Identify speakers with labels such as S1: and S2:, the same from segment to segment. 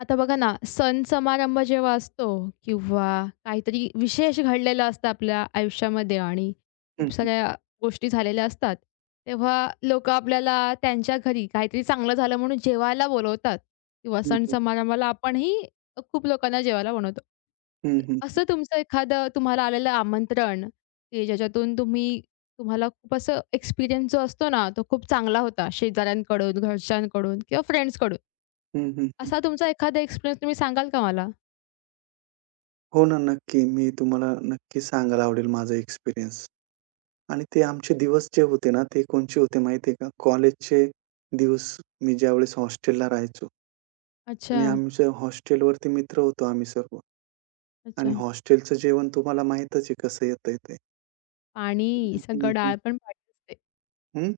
S1: आता बघा ना, सण समारंभ जेव्हा असतो किंवा काहीतरी विशेष घडलेलं असतं आपल्या आयुष्यामध्ये आणि
S2: हं,
S1: खूप साऱ्या गोष्टी झालेल्या असतात, तेव्हा लोकं आपल्याला त्यांच्या घरी काहीतरी चांगलं झालं म्हणून जेवायला बोलवतात किंवा
S2: हं,
S1: सण
S2: हं,
S1: समारंभाला आपणही खूप लोकांना जेवायला बनवतो.
S2: हं, हं,
S1: असं तुमचं एखादं तुम्हाला आलेलं आमंत्रण, की ज्याच्यातून तुम्ही तुम्हाला खूप असं एक्सपिरियन्स जो असतो ना, तो खूप चांगला होता शेजाऱ्यांकडून, घरच्यांकडून किंवा फ्रेंड्सकडून.
S2: हं, हं, हं.
S1: असा तुमचा एखादा एक्सपिरियन्स तुम्ही सांगाल का मला?
S2: हो ना, नक्की. मी तुम्हाला नक्की सांगायला आवडेल माझा एक्सपिरियन्स आणि ते आमचे दिवस जे होते ना, ते कोणचे होते माहिती आहे का? कॉलेजचे दिवस मी ज्यावेळेस हॉस्टेलला राहायचो
S1: अच्छा,
S2: आणि आमच्या हॉस्टेलवरती मित्र होतो आम्ही सर्व आणि
S1: अच्छा.
S2: हॉस्टेलचं जेवण तुम्हाला माहीतच आहे कसं येतंय ते.
S1: पाणी,
S2: हं,
S1: सगळं
S2: हं,
S1: डाळ पण पाणी असते.
S2: हं.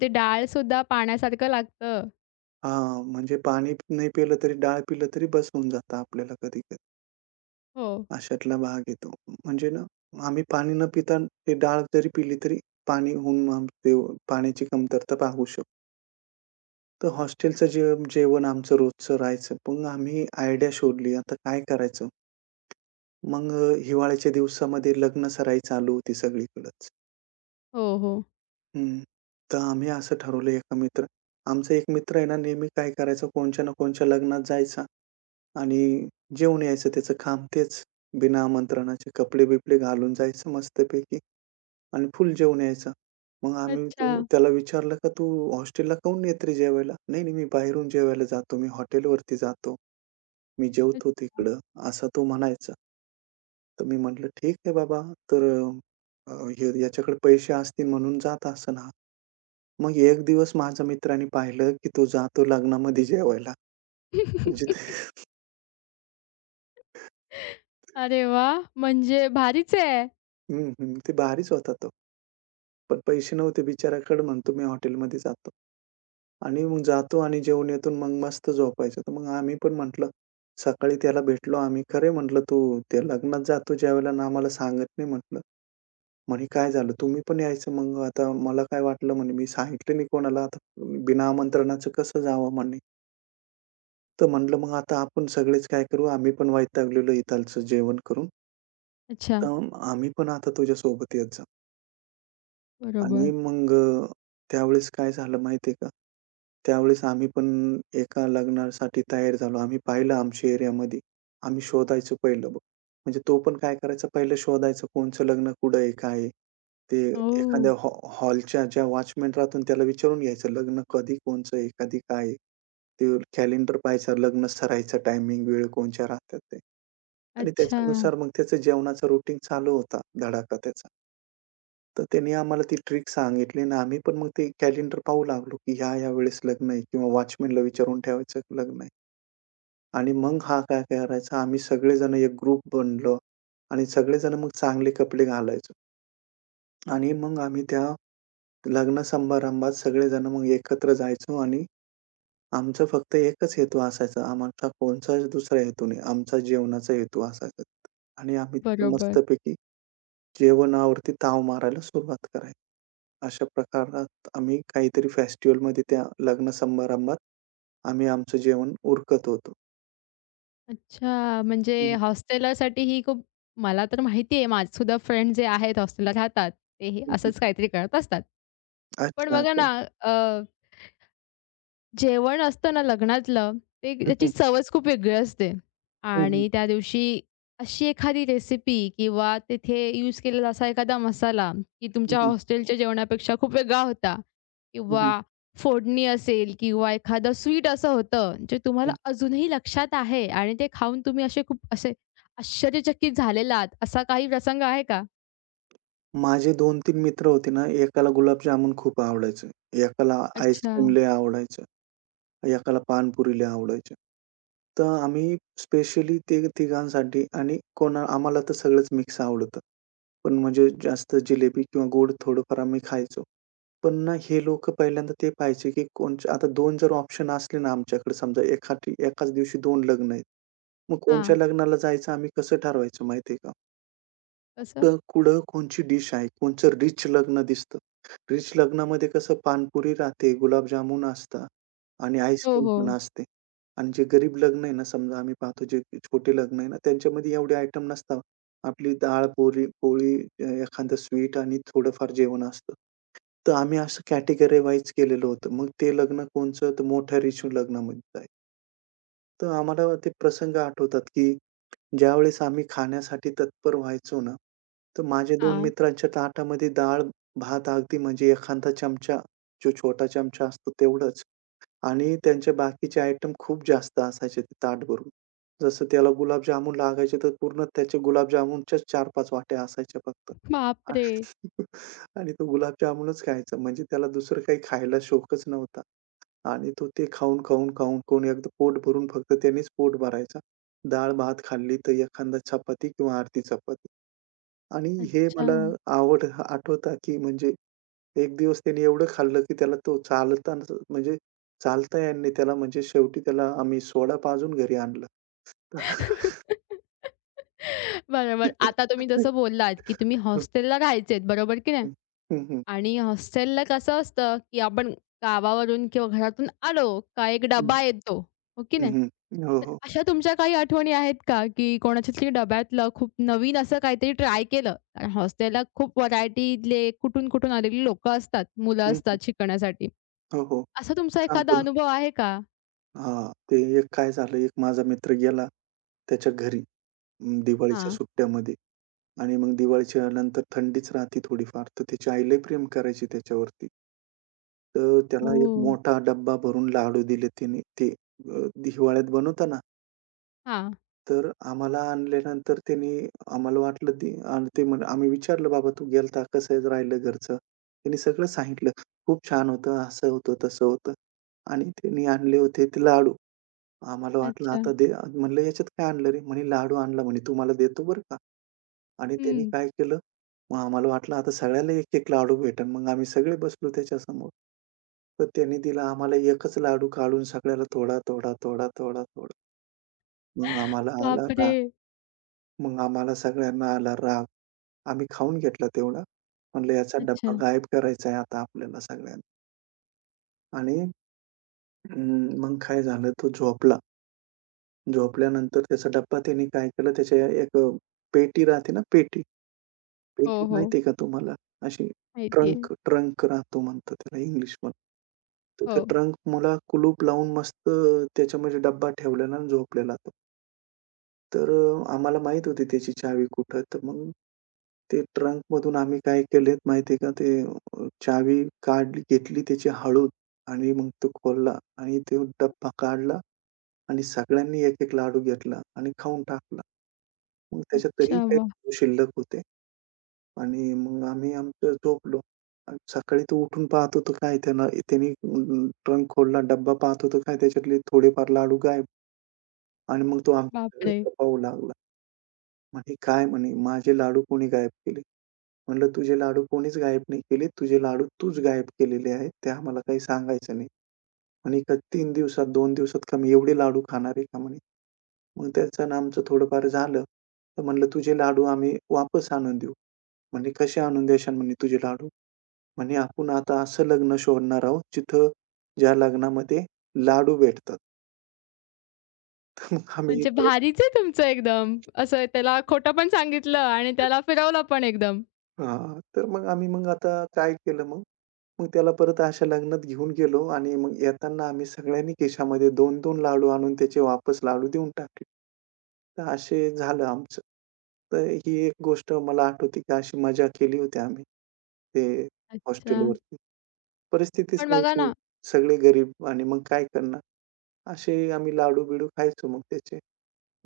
S1: ते डाळसुद्धा पाण्यासारखं लागतं.
S2: हां, म्हणजे पाणी नाही पिलं तरी डाळ पिलं तरी बस होऊन जातं आपल्याला कधी-कधी.
S1: हो.
S2: अशातला भाग आहे तो. म्हणजे ना, आम्ही पाणी न पिता ते डाळ जरी पिली तरी पाणी होऊन आम ते पाण्याची कमतरता भागवू शकतो. तर हॉस्टेलचं जे जेवण आमचं रोजचं राहायचं. मग आम्ही आयडिया शोधली आता काय करायचं? मग हिवाळ्याच्या दिवसामध्ये लग्नसराई चालू होती सगळीकडंच.
S1: हो, हो.
S2: हं. तर आम्ही असं ठरवलं एका मित्र आमचा एक मित्र आहे ना नेहमी काय करायचा कोणच्या ना कोणच्या लग्नात जायचा आणि जेवून यायचं त्याचं काम तेच. बिना आमंत्रणाचे कपडे-बिपडे घालून जायचं मस्तपैकी. आणि फुल जेवून यायचा. मग आम्ही
S1: अच्छा,
S2: त्याला विचारलं, "का तू हॉस्टेलला काहून येत रे जेवायला?" "नाही, नाही, मी बाहेरून जेवायला जातो. मी हॉटेलवरती जातो. मी जेवतो
S1: अच्छा.
S2: तिकडं," असा तो म्हणायचा. तर मी म्हटलं, "ठीक आहे बाबा, तर अ, हे याच्याकडे पैसे असतील म्हणून जात असेल हा." मग एक दिवस माझ्या मित्राने पाहिलं, की तो जातो लग्नामध्ये जेवायला. म्हणजे ते
S1: अरे वाह! म्हणजे भारीच आहे.
S2: हं, हं. ते भारीच होता तो. पण पैसे नव्हते बिचाऱ्याकडे म्हणतो, "मी हॉटेलमध्ये जातो." आणि मग जातो आणि जेवून येतो आणि मग मस्त झोपायचं. तर मग आम्ही पण म्हटलं सकाळी त्याला भेटलो आम्ही. "खरं म्हटलं, "तू त्या लग्नात जातो ज्यावेळेला आणि आम्हाला सांगत नाही," म्हटलं. म्हणे, "काय झालं? तुम्ही पण यायचं." मग आता मला काय वाटलं म्हणे मी सांगितलं नाही कोणाला आता बिना आमंत्रणाचं कसं जावं म्हणे. तर म्हटलं, "मग आता आपण सगळेच काय करू आम्ही पण वैतागलेलो इथालचं जेवण करून.
S1: अच्छा,
S2: तर आम्ही पण आता तुझ्यासोबत येत जाऊ." आणि
S1: बरोबर.
S2: मग त्यावेळेस काय झालं माहितीये का? त्यावेळेस आम्ही पण एका लग्नासाठी तयार झालो. आम्ही पाहिलं आमच्या एरियामध्ये. आम्ही शोधायचो पहिलं मग. म्हणजे तो पण काय करायचा पहिलं शोधायचा कोणाचं लग्न कुठं आहे? काय आहे? ते
S1: ओह!
S2: एखाद्या हॉलच्या ज्या वॉचमन राहतो ना त्याला विचारून घ्यायचं लग्न कधी कोणाचं आहे? कधी काय आहे? ते कॅलेंडर पाहायचं लग्न सरायचं टायमिंग वेळ कोणच्या राहतात ते. आणि
S1: अच्छा,
S2: त्याच्यानुसार मग त्याचं जेवणाचा रुटीन चालू होता धडाका त्याचा. तर त्यांनी आम्हाला ती ट्रिक सांगितली आणि आम्ही पण मग ते कॅलेंडर पाहू लागलो, की ह्या-ह्या वेळेस लग्न आहे किंवा वॉचमनला विचारून ठेवायचं लग्न आहे. आणि मग हा काय करायचा आम्ही सगळेजण एक ग्रुप बनलो आणि सगळेजण मग चांगले कपडे घालायचो. आणि मग आम्ही त्या लग्न समारंभात सगळेजण मग एकत्र जायचो आणि आमचा फक्त एकच हेतू असायचा. आमचा कोणचाच दुसरा हेतू नाही. आमचा जेवणाचा हेतू असायचा. आणि आम्ही तिथे
S1: बरोबर.
S2: मस्तपैकी जेवणावरती ताव मारायला सुरुवात करायचो. अशा प्रकारात आम्ही काहीतरी फेस्टिव्हलमध्ये त्या लग्न समारंभात आम्ही आमचं जेवण उरकत होतो.
S1: अच्छा,
S2: हं,
S1: म्हणजे हॉस्टेलरसाठी ही खूप मला तर माहिती आहे, माझेसुद्धा फ्रेंड जे आहेत हॉस्टेलला राहतात, ते हे
S2: हं, हं.
S1: असंच काहीतरी करत असतात. पण
S2: अच्छा,
S1: बघा
S2: अच्छा.
S1: ना, जेवण असतं ना लग्नातलं, ते
S2: हं,
S1: त्याची
S2: हं.
S1: चवच खूप वेगळी असते
S2: हं, हं.
S1: आणि त्या दिवशी अशी एखादी रेसिपी किंवा तिथे यूज केलेला असा एखादा मसाला, की
S2: हं,
S1: तुमच्या
S2: हं.
S1: हॉस्टेलच्या जेवणापेक्षा खूप वेगळा होता
S2: हं, हं.
S1: किंवा फोडणी असेल किंवा एखादं स्वीट असं होतं, जे तुम्हाला
S2: हं.
S1: अजूनही लक्षात आहे आणि ते खाऊन तुम्ही असे खूप असे आश्चर्यचकित झालेला आहात, असा काही प्रसंग आहे का?
S2: माझे 2-3 मित्र होते ना, एकाला गुलाबजामुन खूप आवडायचं, एकाला
S1: अच्छा.
S2: आईस्क्रीम लय आवडायचं, एकाला पाणीपुरी लय आवडायची. तर आम्ही स्पेशली ते तिघांसाठी आणि कोणा आम्हाला तर सगळंच मिक्स आवडतं. पण म्हणजे जास्त जिलेबी किंवा गोड थोडंफार आम्ही खायचो. पण ना हे लोकं पहिल्यांदा ते पाहायचे, की कोणच्या आता दोन जर ऑप्शन असले ना आमच्याकडे समजा एखादी एकाच दिवशी 2 लग्न आहेत. मग
S1: हां.
S2: कोणच्या लग्नाला जायचं आम्ही कसं ठरवायचो माहिती का?
S1: कसं?
S2: कुठं कुठं कोणची डिश आहे, कोणचं रिच लग्न दिसतं. रिच लग्नामध्ये कसं पानपुरी राहते, गुलाबजामुन असतात आणि
S1: हो,
S2: आईस्क्रीम पण
S1: हो.
S2: असते. आणि जे गरीब लग्न आहे ना, समजा आम्ही पाहतो जे छोटे लग्न आहे ना, त्यांच्यामध्ये एवढे आयटम नसतात. आपली डाळ, पोळी पोळी, एखादं स्वीट आणि थोडंफार जेवण असतं. तर आम्ही असं कॅटेगरी वाईज केलेलं होतं. मग ते लग्न कोणचं, तर मोठ्या रिच लग्नामध्ये जाईल. तर आम्हाला ते प्रसंग आठवतात, की ज्यावेळेस आम्ही खाण्यासाठी तत्पर व्हायचो ना, तर माझ्या दोन
S1: हां.
S2: मित्रांच्या ताटामध्ये डाळ-भात अगदी म्हणजे एखादा चमचा, जो छोटा चमचा असतो तेवढंच. आणि त्यांचे बाकीचे आयटम खूप जास्त असायचे ते ताट भरून. जसं त्याला गुलाबजामुन लागायचे, तर पूर्ण त्याच्या गुलाबजामुनच्याच 4-5 वाट्या असायच्या फक्त. आणि
S1: बापरे!
S2: आणि तो गुलाबजामुनच खायचा. म्हणजे त्याला दुसरं काही खायला शौकच नव्हता. आणि तो ते खाऊन, खाऊन, खाऊन, खाऊन एकदा पोट भरून फक्त त्यानेच पोट भरायचा. डाळ-भात खाल्ली तर एखादा चपाती किंवा अर्धी चपाती. आणि हे मला
S1: अच्छा.
S2: आवड आठवतं, की म्हणजे एक दिवस त्याने एवढं खाल्लं, की त्याला तो चालतानाच म्हणजे चालता येत नाही त्याला. म्हणजे शेवटी त्याला आम्ही सोडा पाजून घरी आणलं.
S1: बरोबर. आता तुम्ही जसं बोललात, की तुम्ही हॉस्टेलला राहायचेत, बरोबर की नाही? आणि हॉस्टेलला कसं असतं, की आपण गावावरून किंवा घरातून आलो, का एक
S2: हं.
S1: डबा येतो, हो की
S2: हं,
S1: नाही?
S2: हं, हं. हो,
S1: तर
S2: हो.
S1: अशा तुमच्या काही आठवणी आहेत का, की कोणाच्यातरी डब्यातलं खूप नवीन असं काहीतरी ट्राय केलं? कारण हॉस्टेलला खूप व्हरायटीतले कुठून-कुठून आलेली लोकं असतात, मुलं
S2: हं, हं.
S1: असतात शिकण्यासाठी.
S2: हो, हो.
S1: असा तुमचा
S2: सांगतो
S1: एखादा
S2: ना.
S1: अनुभव आहे का?
S2: हां, ते एक काय झालं, एक माझा मित्र गेला त्याच्या घरी दिवाळीच्या
S1: हां.
S2: सुट्ट्यामध्ये आणि मग दिवाळीच्या नंतर थंडीच राहते थोडीफार. तर त्याची आई लई प्रेम करायची त्याच्यावरती. तर त्याला एक
S1: ओह!
S2: मोठा डब्बा भरून लाडू दिले तिने. ते हिवाळ्यात बनवता ना,
S1: हां.
S2: तर आम्हाला आणल्यानंतर त्यांनी आम्हाला वाटलं ते आणि ते आम्ही विचारलं, "बाबा तू गेलता कसं आहे राहिलं घरचं?" त्यांनी सगळं सांगितलं. खूप छान होतं, असं होतं, तसं होतं. आणि त्यांनी आणले होते ते लाडू. आम्हाला वाटलं
S1: अच्छा.
S2: आता दे म्हणलं, "याच्यात काय आणलं रे?" म्हणे, "लाडू आणला," म्हणे, "तुम्हाला देतो बरं का." आणि त्यांनी
S1: हं.
S2: काय केलं, मग आम्हाला वाटलं आता सगळ्याला एक-एक लाडू भेटेल. मग आम्ही सगळे बसलो त्याच्यासमोर. तर त्यांनी दिला आम्हाला एकच लाडू काढून सगळ्याला थोडा, थोडा, थोडा, थोडा, थोडा. मग आम्हाला आला
S1: बापरे!
S2: राग. मग आम्हाला सगळ्यांना आला राग. आम्ही खाऊन घेतलं तेवढं. म्हणलं याचा डब्बा
S1: अच्छा.
S2: गायब करायचा आहे आता आपल्याला सगळ्यांना आणि मग काय झालं तो झोपला. झोपल्यानंतर त्याचा डब्बा त्याने काय केलं त्याच्या एक पेटी राहते ना पेटी. पेटी
S1: हो, हो.
S2: माहिती का तुम्हाला? अशी
S1: माहिती
S2: ट्रंक ट्रंक राहतो म्हणतात त्याला इंग्लिशमध्ये. तर त्या
S1: हो.
S2: ट्रंकला कुलूप लावून मस्त त्याच्यामध्ये डब्बा ठेवलेला आणि झोपलेला तो. तर आम्हाला माहीत होती त्याची चावी कुठं, तर मग ते ट्रंकमधून आम्ही काय केलेत माहिती आहे का, ते चावी काढली, घेतली त्याची हळूच आणि मग तो खोलला आणि तो डब्बा काढला आणि सगळ्यांनी एक-एक लाडू घेतला आणि खाऊन टाकला. मग त्याच्यात तरी
S1: अच्छा. वाह!
S2: काही शिल्लक होते आणि मग आम्ही आमचं झोपलो. आणि सकाळी तो उठून पाहतो तर काय त्याने ट्रंक खोलला, डब्बा पाहतो तर काय त्याच्यातले थोडेफार लाडू गायब आणि मग तो
S1: बापरे!
S2: आमच्याकडे पाहू लागला. म्हणे, "काय?" म्हणे, "माझे लाडू कोणी गायब केले?" म्हणलं, "तुझे लाडू कोणीच गायब नाही केले. तुझे लाडू तूच गायब केलेले आहेत. ते आम्हाला काही सांगायचं नाही." म्हणे, "का 3 दिवसात, 2 दिवसात का मी एवढे लाडू खाणार आहे का?" म्हणे. मग त्याचं आणि आमचं थोडंफार झालं. तर म्हणलं, "तुझे लाडू आम्ही वापस आणून देऊ." म्हणे, "कसे आणून देशाल?" म्हणे, "तुझे लाडू." म्हणे, "आपण आता असं लग्न शोधणार आहोत, जिथं ज्या लग्नामध्ये लाडू भेटतात." तर मग आम्ही
S1: म्हणजे
S2: परत
S1: भारीच आहे तुमचं एकदम. असं त्याला खोटं पण सांगितलं आणि त्याला फिरवलं पण एकदम.
S2: हां. तर मग आम्ही मग आता काय केलं मग मग त्याला परत अशा लग्नात घेऊन गेलो आणि मग येताना आम्ही सगळ्यांनी खिशामध्ये दोन-दोन लाडू आणून त्याचे वापस लाडू देऊन टाकले. तर असे झालं आमचं. तर ही एक गोष्ट मला आठवते, की अशी मजा केली होती आम्ही ते
S1: अच्छा.
S2: हॉस्टेलवरती. परिस्थितीच
S1: पण बघा
S2: नव्हती.
S1: ना,
S2: सगळे गरीब आणि मग काय करणार? असे आम्ही लाडू-बिडू खायचो मग त्याचे.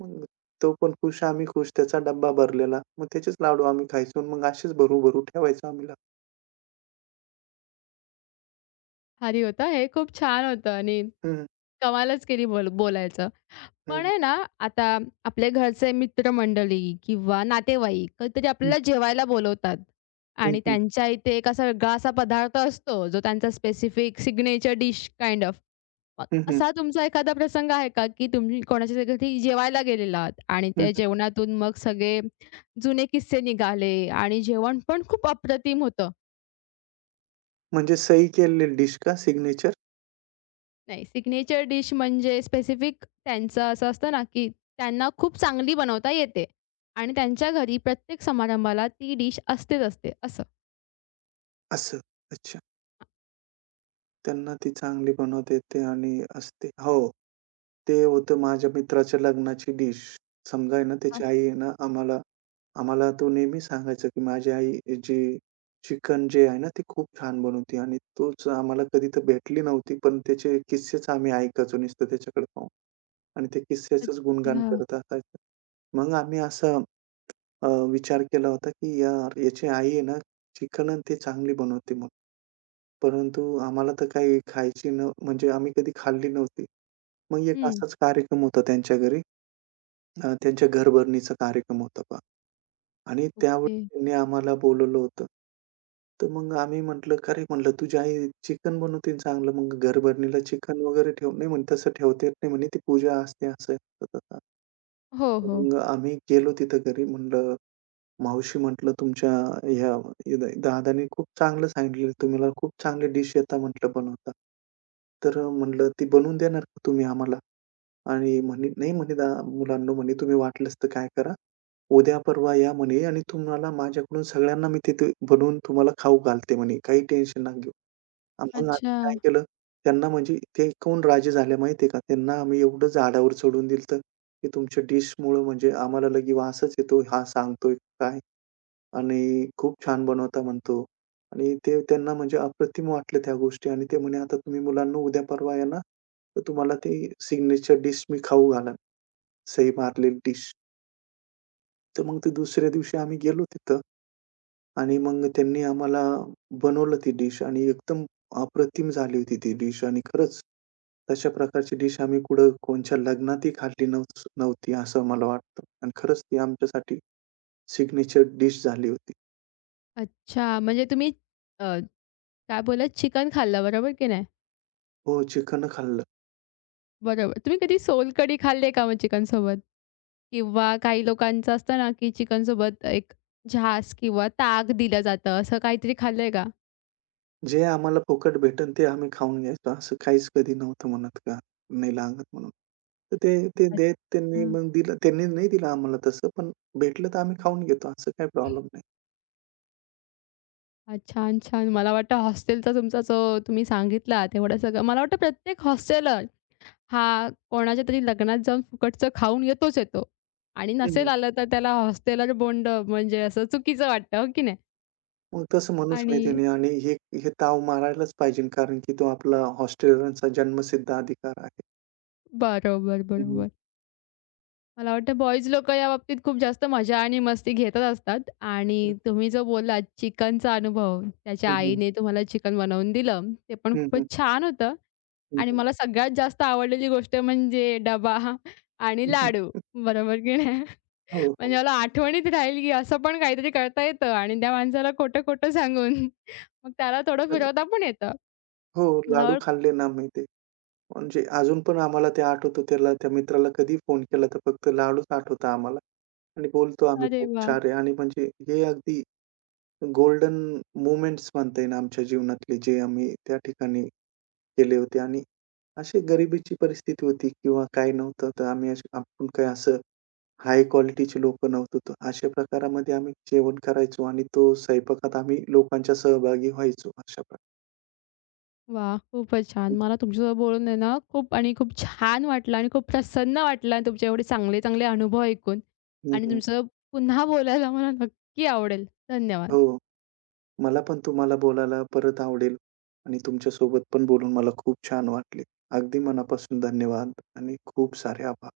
S2: मग तो पण खुश, आम्ही खुश. त्याचा डब्बा भरलेला. मग त्याचेच लाडू आम्ही खायचो. आणि मग असेच भरू-भरू ठेवायचो आम्ही लाडू.
S1: भारी होतं हे खूप छान होतं आणि
S2: हं,
S1: कमालच केली बोल बोलायचं. पण
S2: हं,
S1: आहे ना, आता आपल्या घरचे मित्रमंडळी किंवा नातेवाईक कधीतरी
S2: हं,
S1: आपल्याला जेवायला बोलवतात
S2: हं,
S1: आणि
S2: हं,
S1: त्यांच्या इथे एक असा वेगळा असा पदार्थ असतो, जो त्यांचा specific signature dish kind of. मग
S2: हं, हं,
S1: असा तुमचा एखादा प्रसंग आहे का, की तुम्ही कोणाच्या घरी जेवायला गेलेलात आणि
S2: हं.
S1: त्या जेवणातून मग सगळे जुने किस्से निघाले आणि जेवण पण खूप अप्रतिम होतं.
S2: म्हणजे सही केलेली डिश का सिग्नेचर?
S1: नाही, सिग्नेचर डिश म्हणजे स्पेसिफिक त्यांचं असं असतं ना, की त्यांना खूप चांगली बनवता येते आणि त्यांच्या घरी प्रत्येक समारंभाला ती डिश असतेच असते असं?
S2: असं. अच्छा. त्यांना ती चांगली बनवता येते आणि असते. हो. ते होतं माझ्या मित्राच्या लग्नाची डिश. समजा आहे ना, त्याची
S1: अच्छा,
S2: आई आहे ना, आम्हाला आम्हाला तो नेहमी सांगायचा, की माझी आई जी चिकन जे आहे ना, ते खूप छान बनवते आणि तोच आम्हाला कधी तर भेटली नव्हती, पण त्याचे किस्सेच आम्ही ऐकायचो नुसतं त्याच्याकडे पाहून आणि त्या किस्स्याचंच गुणगान
S1: अच्छा.
S2: करत असायचं. मग आम्ही असा विचार केला होता, की यार याची आई आहे ना, चिकन अन् ते चांगली बनवते म्हणून. परंतु आम्हाला तर काही खायची न म्हणजे आम्ही कधी खाल्ली नव्हती. मग एक असाच कार्यक्रम होता त्यांच्या घरी. त्यांच्या घरभरणीचा कार्यक्रम होता पहा आणि
S1: ओके.
S2: त्यावेळी त्यांनी आम्हाला बोलवलं होतं. तर मग आम्ही म्हटलं, "का रे?" म्हटलं, "तुझी आई चिकन बनवते चांगलं, मग घरभरणीला चिकन वगैरे ठेव." नाही म्हणे, "तसं ठेवता येत नाही." म्हणे, "ती पूजा असते." असं, आहे, तसं. तसं.
S1: हो, हो.
S2: मग आम्ही गेलो तिथं घरी म्हणलं मावशी म्हटलं, "तुमच्या ह्या दादांनी खूप चांगलं सांगितलेलं. तुम्हाला खूप चांगली डिश येता म्हटलं बनवता. तर म्हटलं, ती बनवून देणार का तुम्ही आम्हाला?" आणि म्हणे, "नाही," म्हणे, मुलांनो," म्हणे, "तुम्ही वाटलंच तर काय करा, उद्या परवा या," म्हणे, "आणि तुम्हाला माझ्याकडून सगळ्यांना मी तिथे बनवून तुम्हाला खाऊ घालते," म्हणे, "काही टेन्शन नका घेऊ." मग आम्ही
S1: अच्छा.
S2: काय केलं, त्यांना म्हणजे ते ऐकून राजी झाले माहिती आहे का? त्यांना आम्ही एवढं झाडावर चढवून दिलं, की तुमच्या डिशमुळं म्हणजे आम्हाला लगे वासच येतो, हा सांगतोय काय आणि खूप छान बनवता म्हणतो आणि ते त्यांना म्हणजे अप्रतिम वाटलं त्या गोष्टी आणि ते म्हणे, "आता तुम्ही मुलांनो उद्या परवा या ना, तर तुम्हाला ती सिग्नेचर डिश मी खाऊ घालेन, सही मारलेली डिश." तर मग ते दुसऱ्या दिवशी आम्ही गेलो तिथं आणि मग त्यांनी आम्हाला बनवलं ती डिश आणि एकदम अप्रतिम झाली होती ती डिश आणि खरंच तशा प्रकारची डिश आम्ही कुठं कोणच्या लग्नातही खाल्ली नव्हती असं मला वाटतं आणि खरंच ती आमच्यासाठी सिग्नेचर डिश झाली होती.
S1: अच्छा. म्हणजे तुम्ही अ, काय बोललात चिकन खाल्लं बरोबर की नाही?
S2: हो, चिकन खाल्लं.
S1: बरोबर. तुम्ही कधी सोलकढी खाल्ली आहे का मग चिकनसोबत? किंवा काही लोकांचं असतं ना, की चिकनसोबत एक झास किंवा ताक दिलं जातं, असं काहीतरी खाल्लंय का?
S2: जे आम्हाला फुकट भेटेल ते आम्ही खाऊन घ्यायचो. असं काहीच कधी नव्हतं म्हणत का नाही लागत म्हणून. तर ते ते
S1: अच्छा.
S2: देत त्यांनी मग दिलं त्यांनी नाही दिलं आम्हाला तसं, पण भेटलं तर आम्ही खाऊन घेतो असं काही प्रॉब्लेम नाही.
S1: हां, छान, छान. मला वाटतं हॉस्टेलचा तुमचा जो तुम्ही सांगितला तेवढं सगळं मला वाटतं प्रत्येक हॉस्टेलर हा कोणाच्यातरी लग्नात जाऊन फुकटचं खाऊन येतोच येतो. आणि नसेल
S2: हं.
S1: आलं तर त्याला हॉस्टेलर बोंड म्हणजे असं चुकीचं वाटतं, हो की नाही?
S2: मग तसं म्हणूच
S1: आणि
S2: नाही त्याने आणि हे हे ताव मारायलाच पाहिजे कारण की तो आपला हॉस्टेलरचा जन्मसिद्ध अधिकार आहे.
S1: बरोबर,
S2: हं, हं.
S1: बरोबर. मला वाटतं बॉयज लोकं याबाबतीत खूप जास्त मजा आणि मस्ती घेतच असतात आणि तुम्ही जो बोललात चिकनचा अनुभव,
S2: हं,
S1: त्याच्या
S2: हं, हं.
S1: आईने तुम्हाला चिकन बनवून दिलं. ते पण
S2: हं, हं.
S1: खूपच छान होतं
S2: हं,
S1: आणि मला सगळ्यात जास्त आवडलेली गोष्ट म्हणजे डबा आणि लाडू. बरोबर की नाही?
S2: हो,
S1: म्हणजे
S2: हो.
S1: मला आठवणीत राहील, की असं पण काहीतरी करता येतं आणि त्या माणसाला खोटं-खोटं सांगून मग त्याला थोडं
S2: हो.
S1: फिरवता पण येतं.
S2: हो,
S1: मला
S2: लाडू
S1: वाट
S2: खाल्ले ना मी ते. म्हणजे अजून पण आम्हाला ते आठवतं त्याला त्या मित्राला कधी फोन केला तर फक्त लाडूच आठवता आम्हाला. आणि बोलतो आम्ही
S1: अरे
S2: खूप
S1: वाह!
S2: छान आहे आणि म्हणजे हे अगदी गोल्डन मोमेंट्स म्हणता येईल आमच्या जीवनातले, जे आम्ही त्या ठिकाणी केले होते आणि अशी गरिबीची परिस्थिती होती किंवा काही नव्हतं, तर आम्ही असे आपण काही असं हाय क्वालिटीचे लोकं नव्हतो, तर अशा प्रकारामध्ये आम्ही जेवण करायचो आणि तो स्वयंपाकात आम्ही लोकांच्या सहभागी व्हायचो अशा प्रकारे.
S1: वाह! खूपच छान. मला तुमच्यासोबत बोलून आहे ना, खूप आणि खूप छान वाटलं आणि खूप प्रसन्न वाटलं आणि तुमचे एवढे चांगले, चांगले अनुभव ऐकून
S2: हं,
S1: आणि
S2: हं.
S1: तुमचं पुन्हा बोलायला मला नक्की आवडेल. धन्यवाद.
S2: हो. मला पण तुम्हाला बोलायला परत आवडेल आणि तुमच्यासोबत पण बोलून मला खूप छान वाटले. अगदी मनापासून धन्यवाद आणि खूप सारे आभार.